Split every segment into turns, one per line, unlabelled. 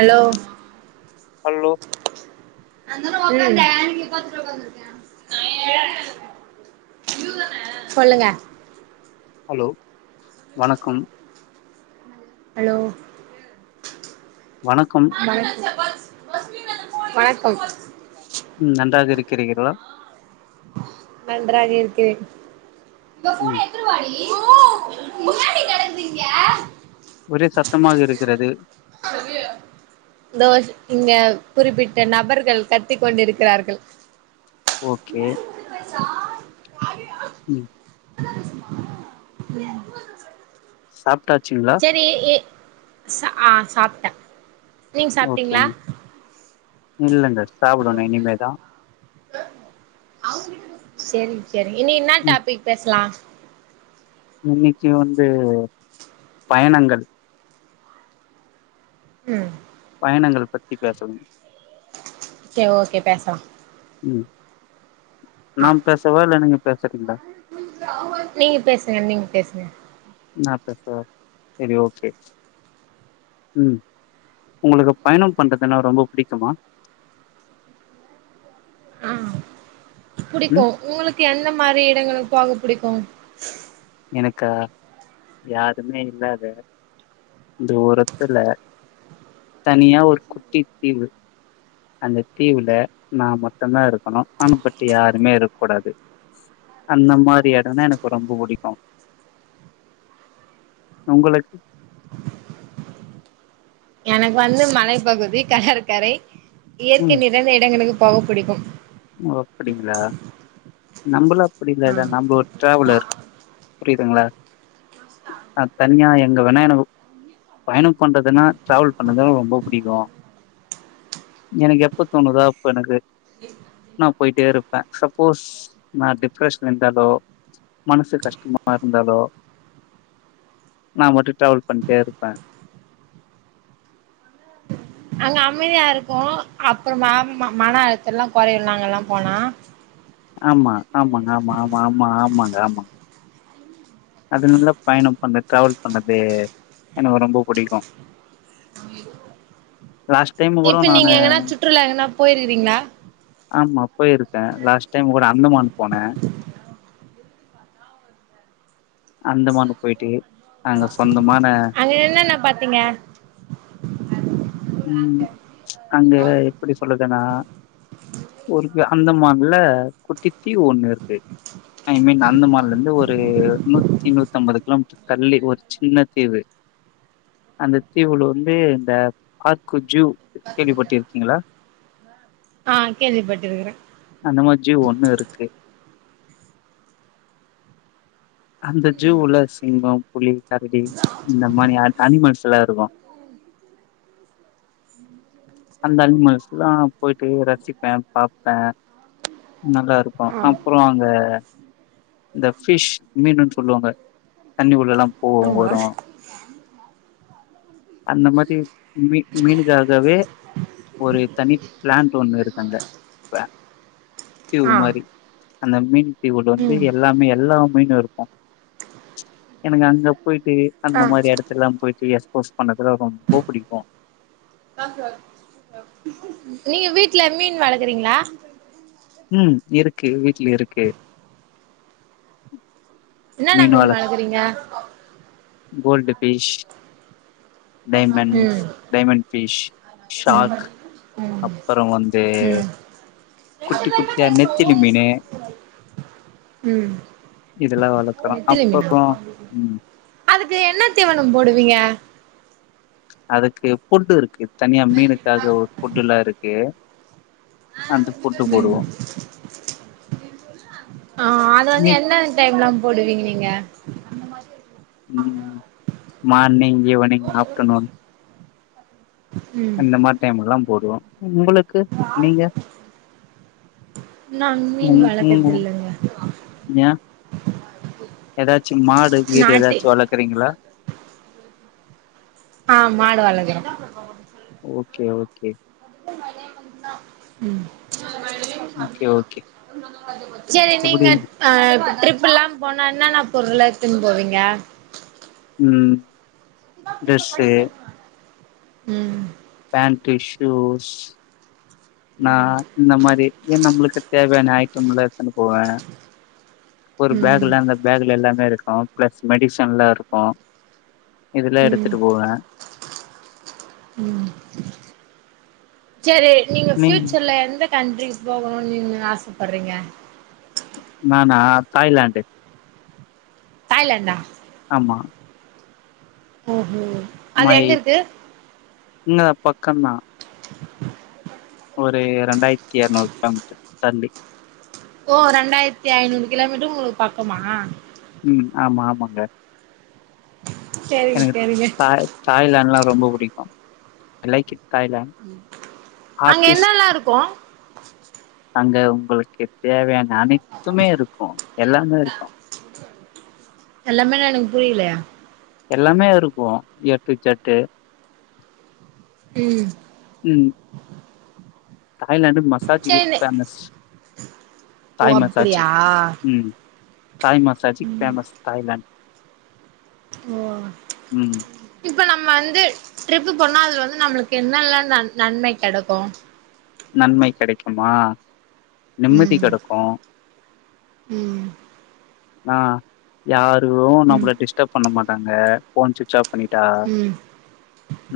hello ம்
hello
சொல்லுங்க
hello வணக்கம்
ஹலோ
வணக்கம்
வணக்கம் வணக்கம்
ம் நன்றாக இருக்குறீகளா
நன்றாக இருக்கிறேன்
ம்
[unintelligible]
ஒரே சத்தமாக இருக்கிறது
[unintelligible] இந்தோ ஸ் இங்க குறிப்பிட்ட நபர்கள் கத்தி கொண்டுருக்கிறார்கள்
ஓகே ம்
ம்
சாப்டாச்சுங்களா
சேரி எ சாப் ஆ சாப்ட்டே நீங்க சாப்ட்டீங்களா
ஓகேங்க இல்லங்க சாப்டணு இனிமே தா
சேரிங்க சேரிங்க இன்னைக்கி என்ன டாபிக் பேசலாம்
இன்னைக்கி வந்து பயணங்கள்
ம்
பயணங்கள் பத்தி பேசணு
ஓகே ஓகே பேசலா
ம் நா
ஆ
பேசவா இல்ல நீங்க பேசுறீங்களா
நீங்க பேசுங்க நீங்க பேசுங்க
நா பேசவா செரி ஓகே ம் உங்களுக்கு பயணம் பண்றதுனா ரொம்ப புடிக்குமா
ஆ புடிக்கு
ம்
உங்களுக்கு எந்த மாரி எடங்களுக்கு போக புடிக்கு
எனக்கா யாருமே இல்லாத தூரத்துல தனியா ஒரு குட்டி தீவு அந்த தீவுல நா மட்டுதா இருக்கணு அனா பட் யாருமே இருக்க கூடாது அந்த மாரி எடேன்னா எனக்கு ரொம்ப புடிக்கு உங்களுக்கு
எனக்கு வந்து மலைப்பகுதி கடற்கரை இயற்கை
ம்
நிறைந்த இடங்களுக்கு போக புடிக்கு
ஓ அப்டிங்களா நம்பளா
ஆ
அப்டில்லல நம்ப ஒரு ட்ராவலர் புரியுதுங்களா நா தனியா எங்க வேணா எனக்கு பயணோ பண்றதுன்னா டிராவல் பண்றதுன்னா ரொம்ப புடிக்கு எனக்கு எப்ப தோணுதோ அப்ப எனக்கு நா போயிட்டே இருப்பே சப்போஸ் நா டிப்ரஷன் இருந்தாலோ மனசு கஷ்டமா இருந்தாலோ நா மாட்டு ட்ராவல் பண்ணிட்டேருப்பே
அங்க அமைதியா இருக்கு அப்பறமா மன அழுத்தலா கொறையு நாங்கலா போனா
ஆமா ஆமாங்க ஆமா ஆமா ஆமா ஆமாங்க ஆமாங்க அதுனால பயணம் பண்றது டிராவல் பண்றது எனக்கு ரொம்ப புடிக்கு லாஸ்ட் டைமு கூட
இப்ப
நானு
நீங்க எங்கன்னா சுற்றுலா எங்கன்னா போயிருக்கிறீங்களா
ஆமா போயிருக்கே லாஸ்ட் டைம் கூட அந்தமான் போனே அந்தமானுக் போயிட்டு அங்க சொந்தமான
அங்க என்னென்ன பாத்தீங்க
ம் அங்க எப்டி சொல்றதுனா ஒரு கு அந்தமான்ல குட்டித் தீவு ஒன்னு இருக்கு ஐ மீன் அந்தமான்லந்து ஒரு நூத்தி நூத்தம்பது கிலோமீட்ரு தள்ளி ஒரு சின்ன தீவு அந்த தீவுல வந்து இந்த பார்க்கு ஜூ கேள்விப்பட்டிருக்கீங்களா
ஆ கேள்விப்பட்டு இருக்குறே
அந்த மாரி ஜூ ஒன்னு இருக்கு அந்த ஜூவுல சிங்கோ புலி கரடி இந்த மாரி அனி அனிமல்ஸ்லா இருக்கு அந்த அனிமல்ஸ்லா போயிட்டு ரசிப்பே பாப்பே நல்லாருக்கு
ஆ
அப்றோ அங்க இந்த ஃபிஷ் மீனுன் சொல்லுவாங்க தண்ணிக்குள்ளலா போவு
ஆமா
வரு அந்த மாரி மீ மீனுக்காகவே ஒரு தனி பிளான்ட் ஒன்னு இருக்கு அங்க ப தீவு
ஆ
மாரி அந்த மீன் தீவுல வந்து
ம்
மீன் எல்லாமே எல்லா மீனு இருக்கு எனக்கு அங்க போயிட்டு அந்த
ஆ
மாரி எடத்துலா போயிட்டு எஸ்போஸ் பண்ண கூட ரொம்ப புடிக்கு
நீங்க வீட்ல மீன் வளக்குறீங்ளா
ம் இருக்கு வீட்லியு இருக்கு
இன்னானா மீன் வளக்குறீங்க
கோல்டு ஃபிஷ் டைமண்ட்ஸ்
ம்
டைமண்ட் ஃபிஷ் ஷார்க்
ம் ம்
அப்பறோ வந்
ம்
குட்டி குட்டியா நெத்திலி மீனு
ம்
இதுலா வளக்குறோ
நெத்திலி மீனா
அப்பறோ ம்
அதுக்கு என்ன தீவனோ போடுவிங்க
அதுக்கு ஃபுட்டு இருக்கு தனியா மீனுக்காக ஒரு ஃபுட்டுல்லா இருக்கு அந்த ஃபுட்டு போடுவோ
ஆ அது வந்து
நீ
என்னன் டைம்லா போடுவிங்க நீங்க
ம் மார்னிங் ஈவ்னிங் ஆஃப்டர்நூன்
ம்
அந்த மாரி டைம்லலா போடுவோ உங்குளுக்கு நீங்க
நான் மீன் வளக்கர்து இல்லங்க
யா எதாச்சு மாடு கீடு
நாட்டு
எதாச்சு வளக்குறீங்ளா
ஆ மாடு வளக்குறோ
ஓகே ஓகே
ம்
ஓகே ஓகே
சேரி
எப்டி
நீங்க ஆ ட்ரிப்புல்லா போனா இன்னன்னா பொருள்லா எத்துன் போவீங்க
ம் டிரஸ்ஸு
ம்
ஃபேன்ட்டு ஷூஸ் நா
ம்
இந்த மாரி ஏன் நம்மளுக்கு தேவையான ஐட்டம்ல எத்ன்னு போவ ஒரு
ம்
பேக்ல அந்த பேக்ல எல்லாமே இருக்கும் பிளஸ் மெடிசன்ல்லா இருக்கும் இதெல்லா
ம்
எடுத்துட்டு போவ
ம் சரி நீங்க
நீங்
ஃபியூச்சர்ல எந்த கண்ட்ரிக்கு போகணும்னு நீ ஆசப்பட்றீங்க
நானா தாய்லேண்டு
தாய்லண்டா
ஆமா
ஓஹோ அது
மை
எங்க இருக்கு
இங்க தா பக்கதா ஒரு ரண்டாயிரத்தி இரநூறு கிலோ மீட்டர் தள்ளி
ஓ ரெண்டாயிரத்தி ஐநூறு கிலோமீட்டர் உங்களுக்கு பக்கமா
ம் ஆமா ஆமாங்க
செரிங்க
எனக்கு
செரிங்க
தாய் தாய்லான்ட்லா ரொம்ப புடிக்கும் ஐ லைக்கிட் தாய்லான்ட்
ம்
ஆஃபீஸ் அங்க உங்களுக்கு தேவையான அனைத் த்துமே இருக்கு எல்லாமே இருக்கு
எல்லாமேன்னா எனக்கு புரில
எல்லாமே இருக்கு ஏட்டூ ஜட்டு
ம்
ம் தாய்லாண்ட் மசாஜிக்கு
செரி
ஃபேமஸ்
ஓ
தாய் மசாஜ்
அப்டியா
ம் தாய் மசாஜ்க்கு ஃபேமஸ் தாய்லேண்ட்
ஓ
ம்
இப்ப நம்ம வந்து ட்ரிப்பு போனா அதுல வந்து நம்ளுக்கு என்னல்லா நன்ம கெடைக்கு
நன்மை கெடைக்குமா நிம்மதி
ம்
கடக்கும்
ம்
ஆ யாரு நம்மள
ம்
டிஸ்டர்ப் பண்ண மாட்டாங்க போன் சுவிட்ச் ஆப் பண்ணிட்டா
ம்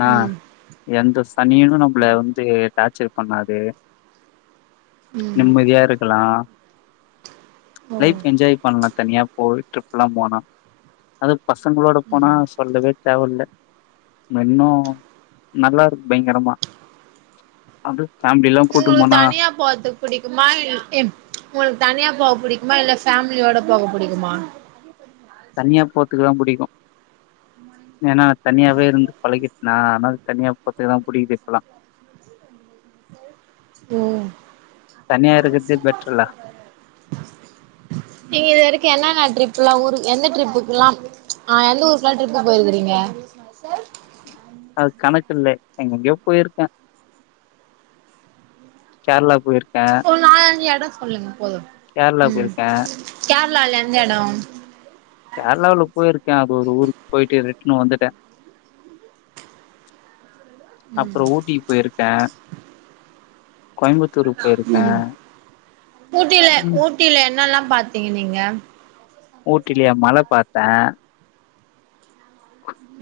ஆ
ம்
எந்த சனியனு நம்மள வந்து டாச்சர் பண்ணாது
ம்
நிம்மதியா இருக்கலா
ஓ
லைஃப் என்ஜாய் பண்ணலா தனியா போய் ட்ரிப் எல்லா போனா அது பசங்களோட போனா
ம்
சொல்லவே தேவையில்ல இன்னு நல்லா இருக்கு பயங்கரமா அது ஃபேமிலி எல்லா
உங்களுக்கு தனியா போரத் புடிக்குமா இல் உங்களுக்கு தனியா போக புடிக்குமா இல்ல ஃபேமிலியோட போக பிடிக்குமா
தனியா போறதுக்கு புடிக்கும் ஏன்னா தனியாவே இருந்து பழகிட்டுனா அதுனால தனியா போறத்துக்கு தா புடிக்குது இப்பல்லா
ம்
தனியா இருக்கற்தே பெட்ருல்ல
நீங்க இது வரைக்கும் என்னன்ன ட்ரிப்புல்லா ஊருக் எந்த ட்ரிப்புக்குல்லாம் ஆ எந்த ஊருக்குலா ட்ரிப்புக் போயிருக்கிறீங்க
அது கணக்கு இல்ல எங்கெங்கயோ போயிருக்கோ கேர்ளாக் போயிருக்
ஆ அந்த எடம் சொல்லுங்க போதும்
கேரளா
ம்
போயிருக்கேன்
கேர்ளால எந்த எடம்
கேர்ளாவ்ல போயிருக்கே அது ஒரு ஊருக் போயிட்டு ரிட்ன்னு வந்துட்ட
ம்
அப்றோ ஊட்டிக் போய்ருக்க கோயம்புத்தூருக் போயிருக்க
ம் ஊட்டில ஊட்டில என்னல்லா பாத்தீங்க நீங்க
ஊட்டிலியா மல பாத்த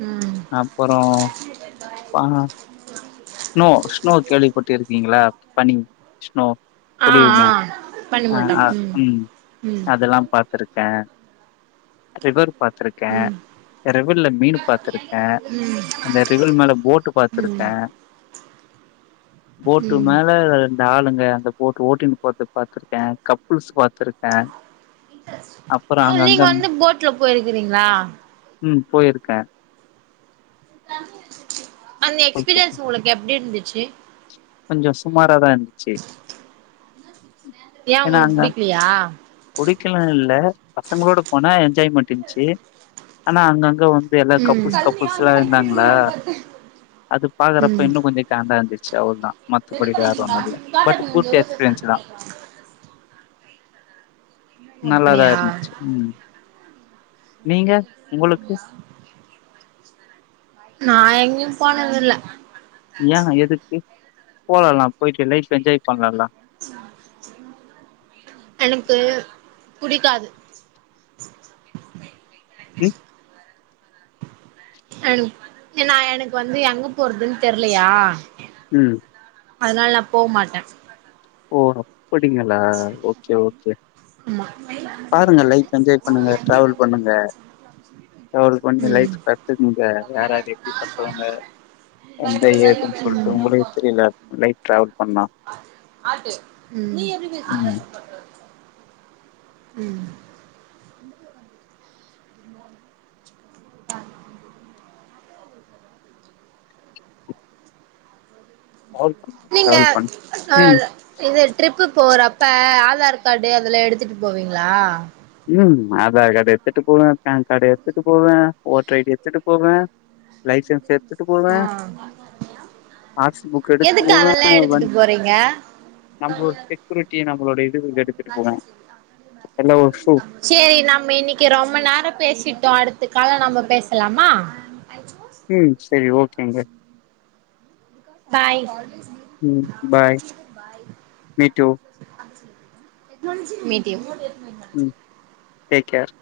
ம்
அப்புறோ பாம்மா ஸ்னோ ஸ்னோ கேள்விப்பட்டு இருக்கீங்களா பனி ஸ்னோ
ஆ
பொலியுமே
ஆ
அ ஆ ம்
ம்
அதெல்லா பாத் திருக்க ரிவர் பாத் ருக்க
ம்
அ ரிவில்ல மீன்னு பாத்திருக்க
ம்
அந்த ரிவில் மேல போட்டு பாத்திருக்
ம்
ஏன் போட்டு
ம்
மேல இந்த ஆளுங்க அந்த போட் ஓட்டின் போற்த பாத்திருக்க கப்புள்ஸ் பாத்திருக்க
ப்ரோ நீங்க வந்து போட்ல போயிருக்கிறீங்ளா
ம் போயிருக்க
அந்த எக்ஸ்பீரியன்ஸ் உங்களுக் எப்டி இருந்துச்சு
கொஞ்சோ சுமாராதா இருந்துச்சு
ஏன் உங்களுக் புடிக்லியா
புடிக்கலா இல்ல பசங்களோட போனா என்ஜாய்மெண்ட் இருந்ச்சு ஆனா அங்கங்க வந் எல்லா கப்புள்ஸ் கப்புள்ஸ்ல்லா இருந்தாங்ளா அது பாக்கறப்ப
ம்
இன்னு கொஞ்சோ காண்டா இருந்துச்சு அவ்ள்தா மத்த படி வேற ஒன்னு இல்ல பட்டு குட் எக்ஸ்பீரியன்ஸ் தா நல்லாதா
அப்படியா
இருந்துச்சு ம் நீங்க உங்களுக்கு
நா எங்கயு போனதில்ல
ஏன் எதுக்கு போலால போயிட்டு லைஃப் என்ஜாய் பண்லால
எனக்கு தெர்யாத் புடிக்காது
ம்
என் என்னா எனக்கு வந்து எங்க போற்துன் தெர்லயா
ம்
அதனால் நா போவ் மாட்ட
ஓ அப்படிங்களா ஓகே ஓகே
ஆமா
பாருங்க லைஃப் என்ஜாய் பண்ணுங்க டிராவல் பண்ணுங்க ட்ராவல் பண்ணி
ம் ம்
லைஃப்ஸ் கத்துக்குங்க யார் யாரு எப்டி பட்டவங்க எந்த ஏதுன் சொல்ட்டு
ம்
உங்களுக்கு தெரியுல நைட் டிராவல் பண்ணா
ம்
ம்
ம் அ
அவரு
நீங்க ஆ இது ட்ரிப்பு போறப்ப ஆதார் கார்டு அதெல்லா எடுத்துட்டு போவீங்ளா
ம் ஆதார் கார்டு எடுத்துட்டு போவே பான் கார்டு எடுத்துட்டு போவே ஓட்டர் ஐ டி எடுத்துட்டு போவே லைசன்ஸ் எ எத்துட்டு போவே
ஆ
ஆர் சி புக் எடுத்துட்டு
எதுக்கு
போவே
அதெல்லா எடுத்துட்டு போறீங்க
நம்மளோட செக்யூரிட்டி நம்மளோட இதுக்கு எடுத்துட்டு போவே எல்லோஸ்
சேரி நம்ம இன்னிக்கி ரொம்ப நேரோ பேசிட்டோ அடுத்த கால்ல நம்ம பேசலாமா
ம் சேரி ஓகேங்க
பாய்
ம் bye meet to
meet you
ம் டேக் கேர்